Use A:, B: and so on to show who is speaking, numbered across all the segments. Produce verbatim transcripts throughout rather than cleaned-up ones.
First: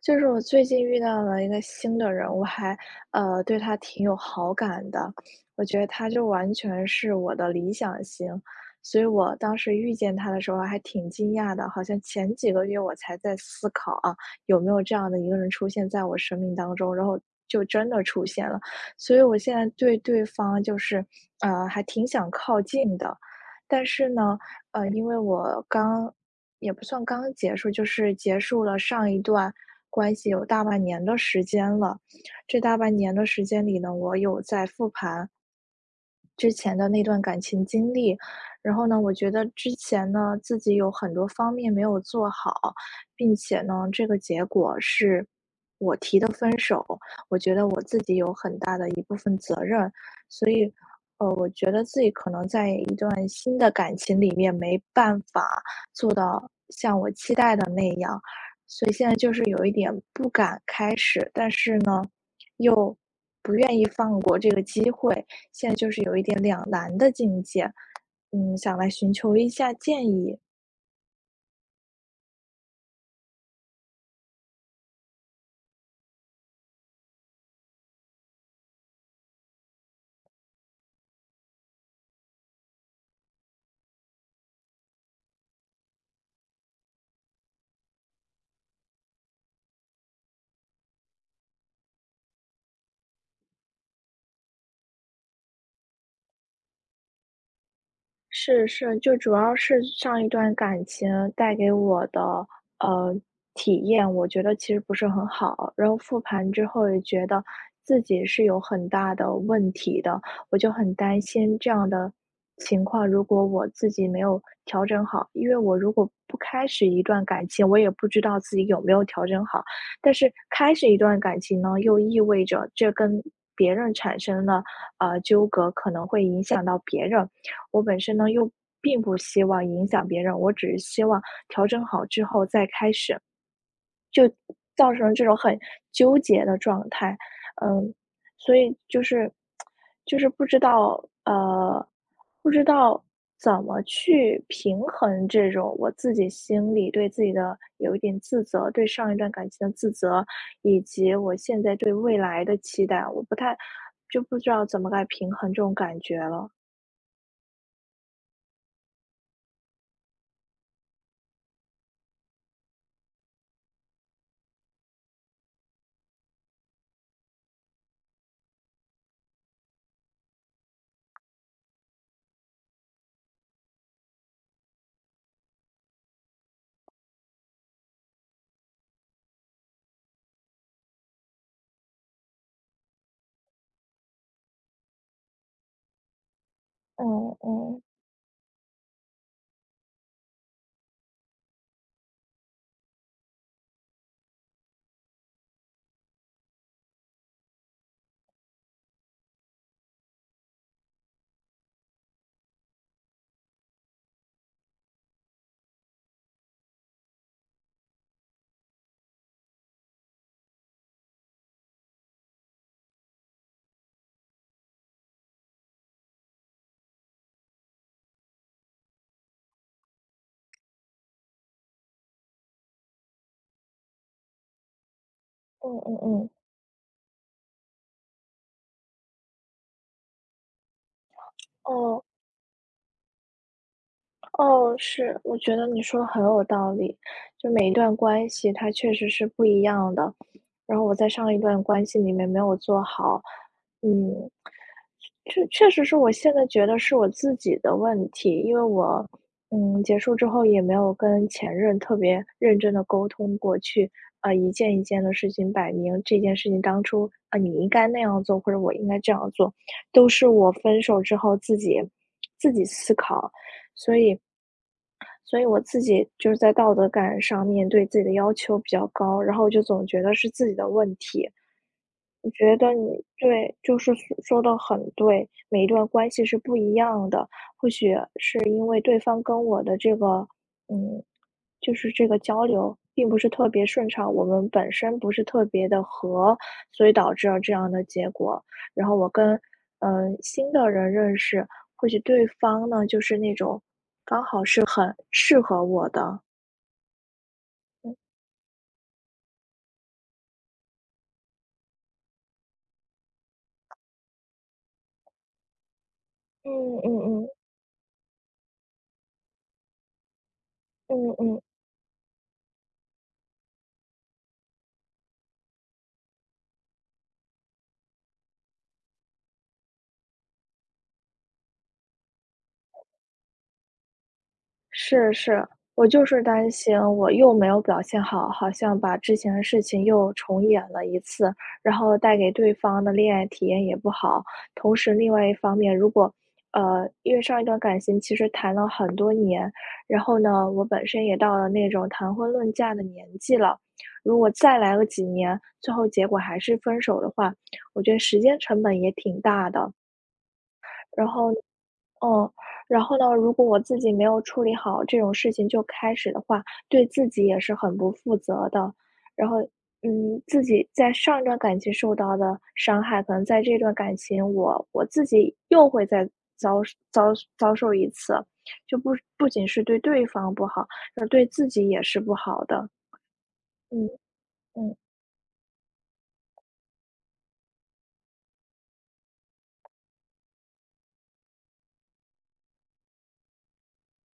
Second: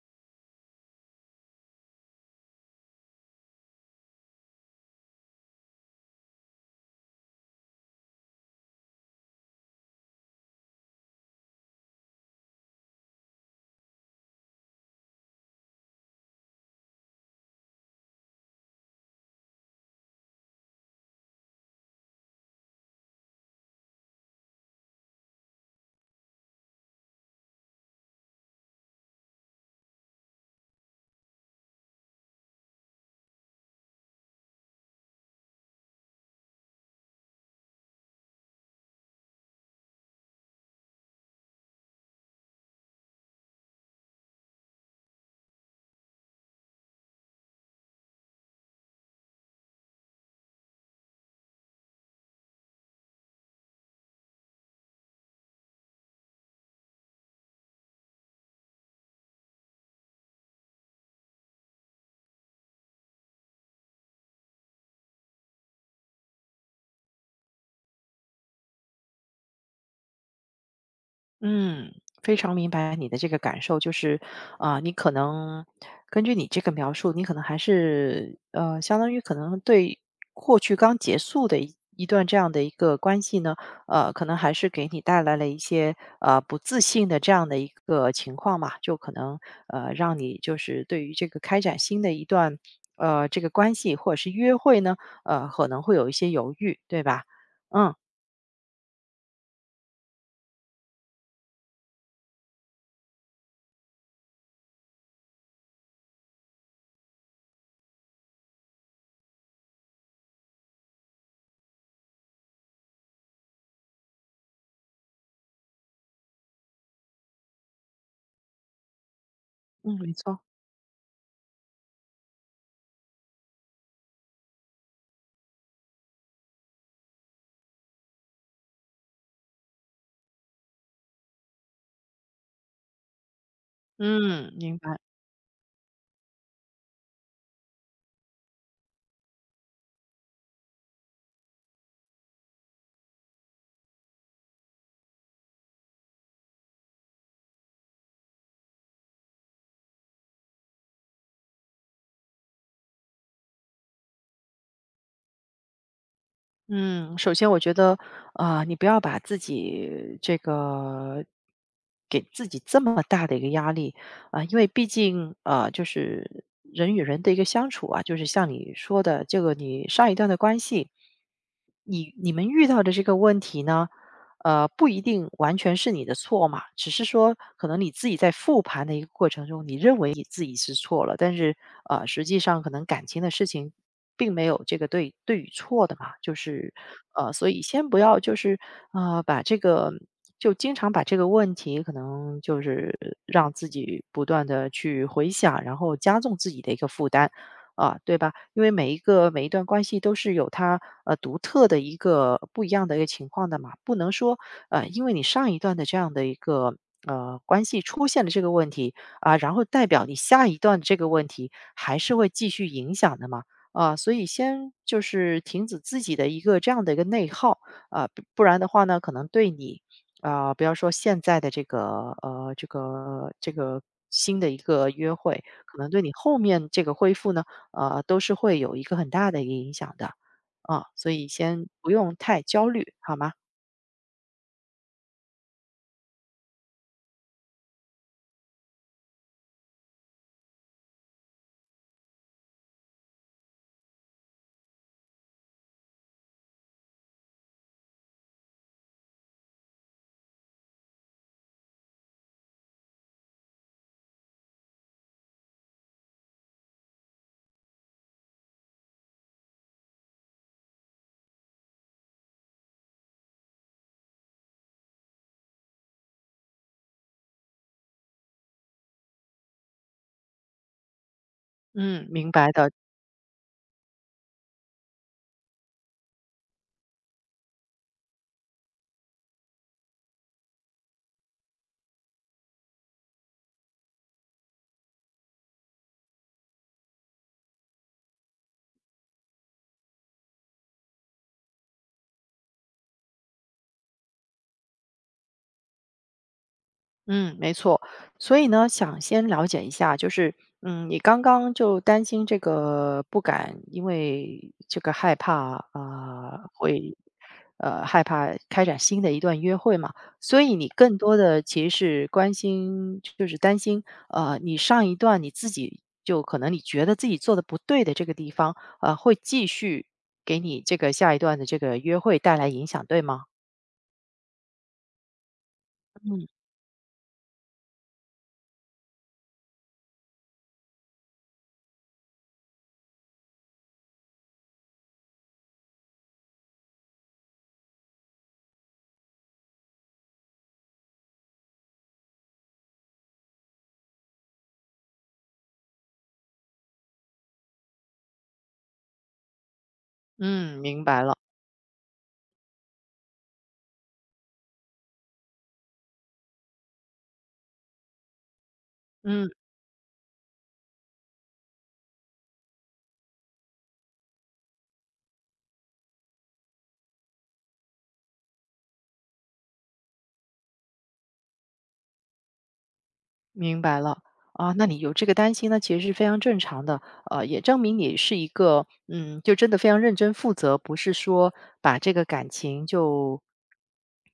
A: 就是我最近遇到了一个新的人，我还呃对他挺有好感的，我觉得他就完全是我的理想型，所以我当时遇见他的时候还挺惊讶的，好像前几个月我才在思考啊，有没有这样的一个人出现在我生命当中，然后就真的出现了，所以我现在对对方就是呃还挺想靠近的，但是呢。呃，因为我刚也不算刚结束，就是结束了上一段关系有大半年的时间了。这大半年的时间里呢，我有在复盘之前的那段感情经历，然后呢，我觉得之前呢，自己有很多方面没有做好，并且呢，这个结果是我提的分手，我觉得我自己有很大的一部分责任。以呃，我觉得自己可能在一段新的感情里面没办法做到像我期待的那样，所以现在就是有一点不敢开始，但是呢，又不愿意放过这个机会，现在就是有一点两难的境界。嗯，想来寻求一下建议。
B: 嗯，非常明白你的这个感受，就是，啊、你可能根据你这个描述，你可能还是呃，相当于可能对过去刚结束的一一段这样的一个关系呢，呃，可能还是给你带来了一些呃不自信的这样的一个情况嘛，就可能呃让你就是对于这个开展新的一段呃这个关系或者是约会呢，呃可能会有一些犹豫，对吧？嗯
A: 是是，就主要是上一段感情带给我的，呃，体验，我觉得其实不是很好。然后复盘之后也觉得自己是有很大的问题的，我就很担心这样的情况，如果我自己没有调整好，因为我如果不开始一段感情，我也不知道自己有没有调整好。
B: 嗯，没
A: 但是
B: 错，
A: 开始一段感情呢，又意味着这跟别人产生了呃纠葛，可能会影响到别人。我本身呢，又并不希望影响别人，我只是希望调整好之后再开始，
B: 嗯，明
A: 造
B: 白。
A: 成这种很纠结的状态。嗯，所以就是就是不知道，呃，不知道怎么去平衡这种我自己心里对自己的有一点自责，对上一段感情的自责，以及我现在对未来的期待，我不太就不知道怎么来平衡这种感觉了。
B: 嗯，首先我觉得，啊你不要把自己这个给自己这么大的一个压力啊、因为毕竟啊，就是人与人的一个相处啊，就是像你说的这个，你上一段的关系，你你们遇到的这个问题呢，呃，不一定完全是你的错嘛，只是说可能你自己在复盘的一个过程中，你认为你自己是错了，但是呃，实际上可能感情的事情并没有这个对对与错的嘛，就是
A: 嗯
B: 呃，所以
A: 嗯
B: 先不要就是呃，把这个就经常把这个问题可能就是让自己不断的去回想，然后加重自己的一个负担。啊，对吧？因为每一个每一段关系都是有它呃独特的一个不一样的一个情况的嘛，不能说呃，因为你上一段的这样的一个呃关系出现了这个问题啊，然后代表你下一段这个问题还是会继续影响的嘛。啊，所以先就是停止自己的一个这样的一个内耗啊，不不然的话呢，可能对你啊、不要说现在的这个呃这个这个新的一个约会，
A: 嗯
B: 可能
A: 嗯
B: 对你
A: 嗯。
B: 后面这个恢复呢呃，都是会有一个很大的一个影响的。啊，所以先不
A: 哦，
B: 用太焦虑，好吗？
A: 哦，是，我觉得你说的很有道理。就每一段关系它确实是不一样的，然后我在上一段关系里面没有做好，嗯，确确实是我现在觉得是我自己的问题，因为我，嗯，结束之后也没有跟前任特别认真的沟通过去，啊，一件一件的事情摆明这件事情当初，啊，你应该那样做，或者我应该这样做，都是我分手之后自己自己思考，所以所以我自己就是在道德感上面对自己的要求比较高，然后我就总觉得是自己的问题。
B: 嗯，
A: 我
B: 明白
A: 觉
B: 的。
A: 得你对，就是说说的很对，每一段关系是不一样的，是因为对方跟我的这个，嗯，就是这个交流并不是特别顺畅，我们本身不是特别的合，所以导致了这样的结果。然后我跟嗯，呃，新的人认识，或许对方呢，就是那种，呃，适合我的。
B: 嗯，没错。所以呢，想先了解一下，就是，嗯，你刚刚就担心这个不敢，因为这个害怕啊，呃
A: 嗯
B: 会，
A: 嗯嗯。
B: 呃，害怕开展新的一段约会嘛。所以你更
A: 嗯
B: 多的
A: 嗯，
B: 其实是关心，就是担心，呃，你上一段你自己就可能你觉得自己做的不对的这个地方，呃，会继续给你这个下一段的这个约会带来影响，对吗？
A: 是是，我就是
B: 嗯。
A: 担心我又没有表现好，好像把之前的事情又重演了一次，然后带给对方的恋爱体验也不好。同时，另外一方面，如果呃，因为上一段感情其实谈了很多年，然后呢，我本身也到了那种谈婚论嫁的年纪了，如果再来个几年，最后结果还是分手的话，我觉得时间成本也挺大的。
B: 嗯，明白
A: 然
B: 了。
A: 后嗯，然后呢，如果我自己没有处理好这种事情就开始的话，对自己也是很不负责的。然
B: 嗯。
A: 后，嗯，自己在上一段感情受到的伤害，可能在这段感情我我自己又会再遭遭遭受一次，就不不仅是对对方不好，而对自己也是不好的。
B: 明白
A: 嗯
B: 了啊，那
A: 嗯，
B: 你有这个担心呢，其实是非常正常的，呃，也证明你是一个，嗯，就真的非常认真负责，不是说把这个感情就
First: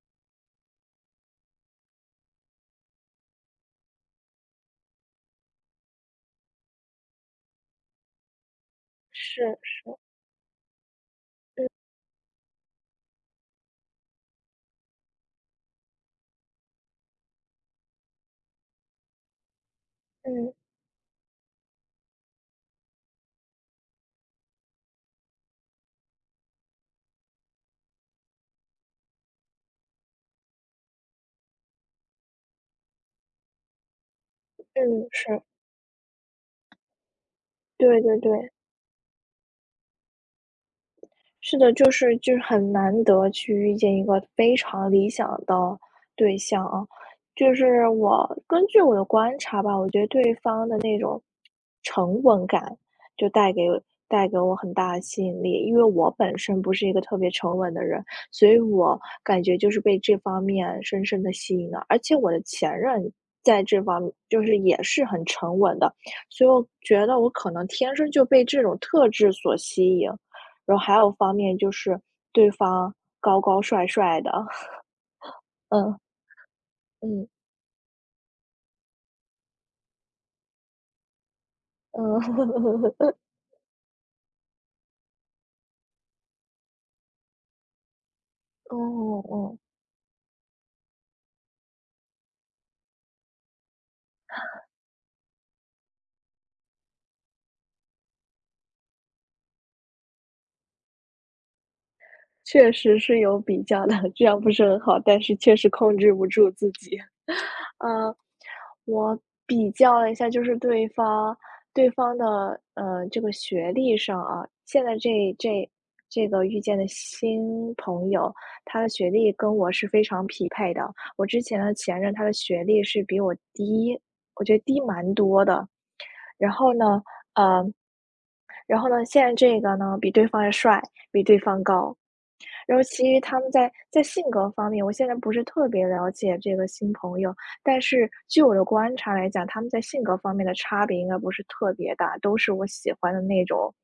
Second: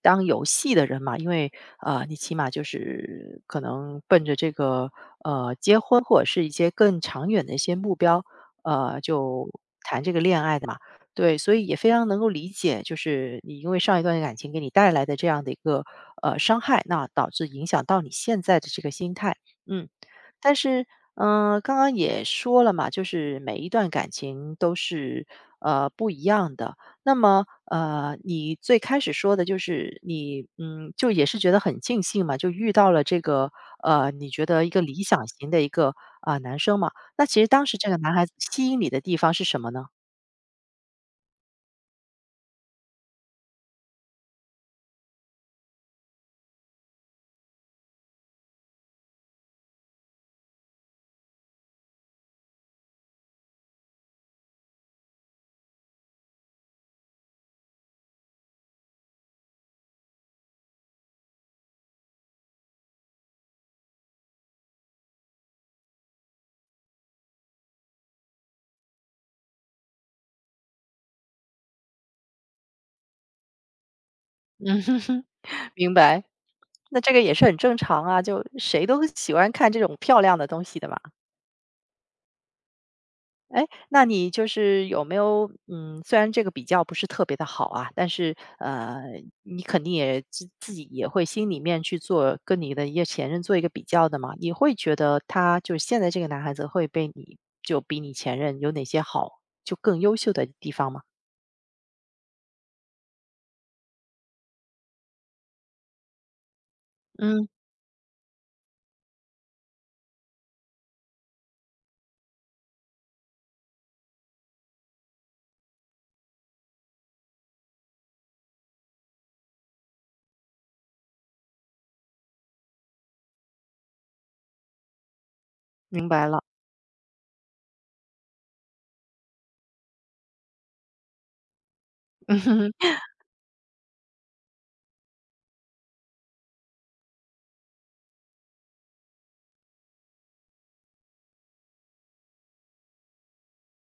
B: 当游戏的人嘛，因为呃，你起码就是可能奔着这个呃结婚或者是一些更长远的一些目标，呃，
A: 是
B: 就
A: 是，
B: 谈这个恋爱的嘛。对，所以
A: 嗯
B: 也非常能够理解，就是你因为上一段感情给你带来的这样的一个呃伤害，那导致影响到你现在的这个心态，嗯，
A: 嗯
B: 但是嗯、呃刚刚也说了嘛，就是每一段感情都是呃不一样的。那么呃，你最开始说的就是你嗯，就也是觉得很尽兴嘛，就遇到了这个呃，你觉得一个理
A: 嗯，
B: 想
A: 是，
B: 型的一个啊、男生嘛。那其实当时这个
A: 对
B: 男
A: 对
B: 孩子
A: 对。
B: 吸引你的地方是什么呢？
A: 是的，就是就是很难得去遇见一个非常理想的对象啊。就是我根据我的观察吧，我觉得对方的那种沉稳感，就带给带给我很大的吸引力。因为我本身不是一个特别沉稳的人，所以我感觉就是被这方面深深的吸引了。而且我的前任在这方面就是也是很沉稳的，所以我觉得我可能天生就被这种特质所吸引。然后还有方面就是对方高高帅帅的，
B: 嗯。明
A: 嗯
B: 白，那这个
A: 嗯
B: 也是很正常啊，就谁都喜欢看这种漂亮的东西的嘛。
A: 嗯，
B: 哎，那你就是有没有，嗯，虽然这个比较不是特别的好啊，但是呃，
A: 嗯嗯，
B: 你肯定也自自己也会心里面去做跟你的一个前任做一个比较的嘛，你会觉得他就是现在这个男孩子会被你就比你前任有哪些好，就更优秀的地方吗？
A: 确实是有比较的，这样不是很好，但是确实控制不住自己。
B: 嗯，
A: 呃，我比较了一下，就是对方对方的呃这个学历上啊，现在这这这个遇见的新朋友，他的学历跟我是非常匹配的。我之前的前任，他的学历是比我低，我觉得低蛮多的。
B: 明白了。
A: 然后呢，呃，然后呢，现在这个呢，比对方要帅，比对方高。然
B: 嗯
A: 后，其他们在在性格方面，我现在不是特别了解这个新朋友，但是据我的观察来讲，他们在性格方面的差别应该不是特别大，都是我喜欢的那种，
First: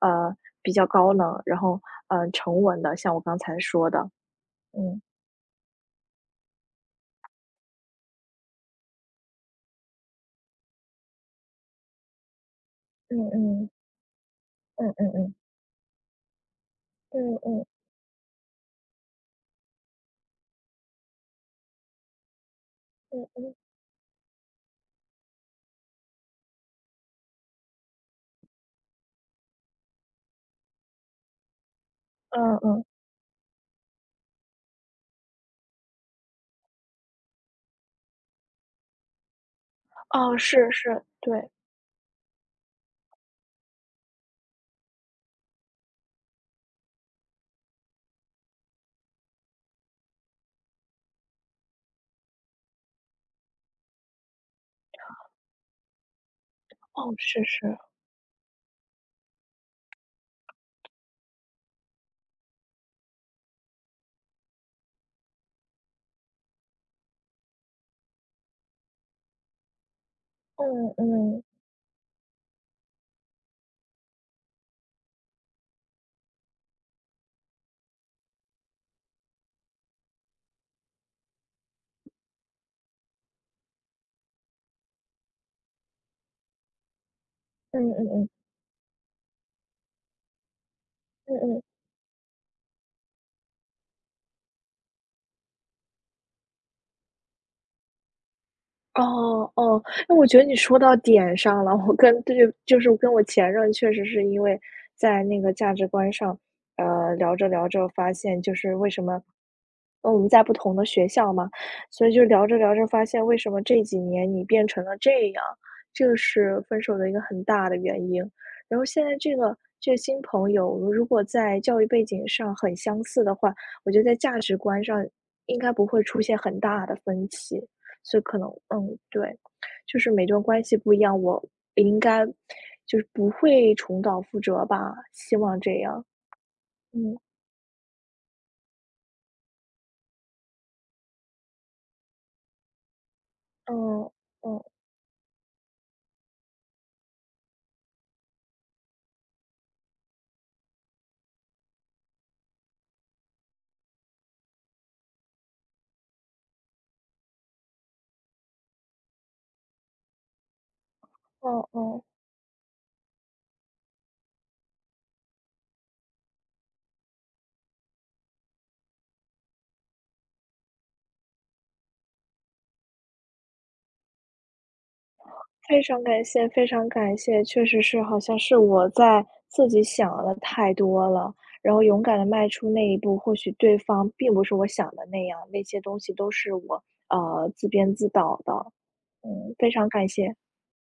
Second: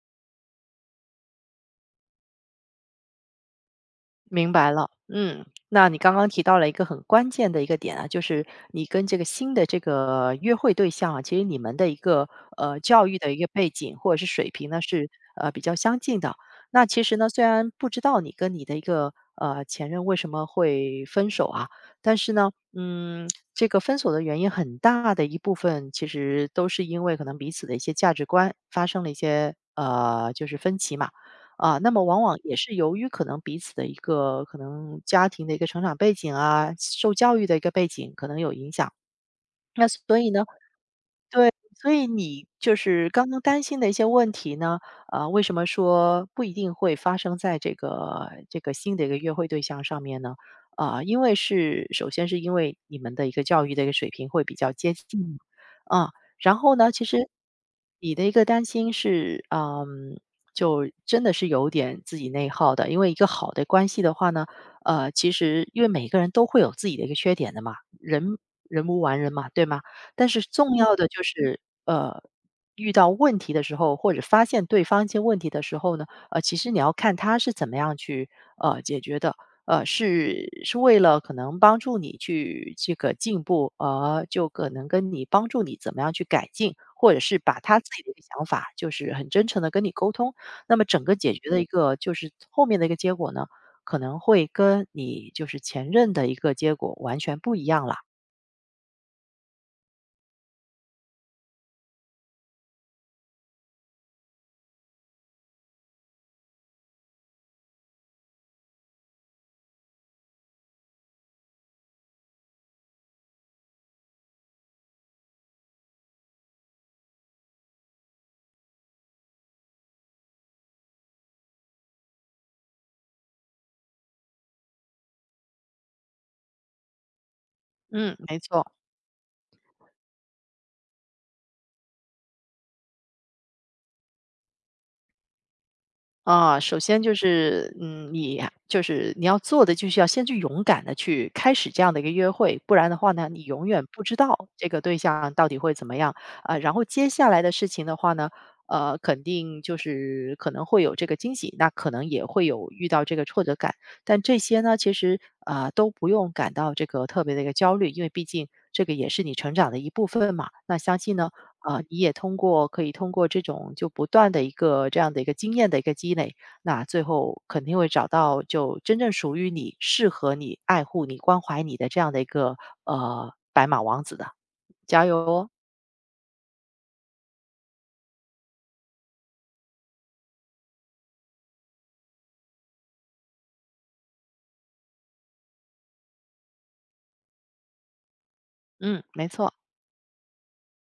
A: 呃，比较高冷，然后嗯呃，沉稳的，像我刚才说的，
B: 明白了，
A: 嗯
B: 嗯，那你刚刚提到了一个很关键的一个点啊，就是你跟这个新的这个约会对象啊，其实你们的一个呃教育
A: 嗯
B: 的一个背
A: 嗯
B: 景或者是水平呢
A: 嗯
B: 是
A: 嗯嗯
B: 呃比较相近的。那其实呢，
A: 嗯
B: 虽
A: 嗯
B: 然不知道你跟你的一个呃前任为什么会分手啊，但是呢，
A: 嗯
B: 嗯，
A: 嗯
B: 这个分手的原因很大的一部分其实都是因为可能彼此的一些价值观发生了一些呃就是分歧嘛。啊，那么往往也
A: 嗯
B: 是
A: 嗯，
B: 由于可能彼此的一个可能家庭的一个成长背景啊，受教育的一个背景可能有影响。那所以
A: 哦，
B: 呢，
A: 是是，对，
B: 对，所以你就是刚刚担心的一些问题呢，呃，为什么说不一定会发生在这个这个新的一个约会对象上面呢？啊、因为是首先是因为你们的一个教育的一个水平会比较接近啊、然后呢，其
A: 哦，
B: 实
A: 是是，
B: 你的一个担心是，嗯，就真的是有点自己内耗的，因为一个好的关系的话呢，呃，其实因为每个人都会有自己的一个缺点的嘛，人人无完人嘛，对吗？但是重
A: 嗯
B: 要的就
A: 嗯
B: 是，呃，遇到问题的时候，或者发现对方一些问题的时候呢，呃，其实你要看他是怎么样去呃解决的，呃，是是为了可能帮助你去这个进步，呃，就可能跟你帮助你怎么样去改进，或者是把他自
A: 嗯
B: 己
A: 嗯
B: 的一个
A: 嗯
B: 想法，就是很真诚的跟你沟通。那么整个解
A: 嗯
B: 决的
A: 嗯。
B: 一个就是后面的一个结果呢，可能会跟你就是前任的一个结果完全不一样了。
A: 哦，哦，那我觉得你说到点上了。我跟对，就是跟我前任确实是因为在那个价值观上，呃，聊着聊着发现就是为什么呃，我们在不同的学校嘛，所以就聊着聊着发现为什么这几年你变成了这样，这个是分手的一个很大的原因。然后现在这个这个新朋友，如果在教育背景上很相似的话，我觉得在价值观上应该不会出现很大的分歧。
B: 嗯，
A: 所以可
B: 没
A: 能
B: 错。
A: 嗯，对，就是每段关系不一样，我应该就是不会重蹈覆辙吧，希望这样。
B: 啊，首先就
A: 嗯
B: 是，嗯，你就是你要做的，就是要先去勇敢的去开始这样的一个约会，不然的话呢，你永远不
A: 嗯
B: 知道
A: 嗯
B: 这个对象到底会怎么样啊、然后接下来的事情的话呢，呃，肯定就是可能会有这个惊喜，那可能也会有遇到这个挫折感，但这些呢，其实啊、都不用感到这个特别的一个焦虑，因为毕竟这个也是你成长的一部分嘛。那相信呢。
A: 嗯
B: 啊，你
A: 嗯，
B: 也通过可以通过这种就不断的一个这样的一个经验的一个积累，那最后肯定会找到就真正属于你、适合你、爱护你、关怀你的这样的一个呃白马王子的，加油哦！
A: 非常感谢，非常感谢，确实是，好像是我在自己想的太多了，然后勇敢的迈出那一步，或许对方并不是我想的那样，那些东西都是我呃自编自导的。
B: 嗯，没错。
A: 嗯，非常感谢。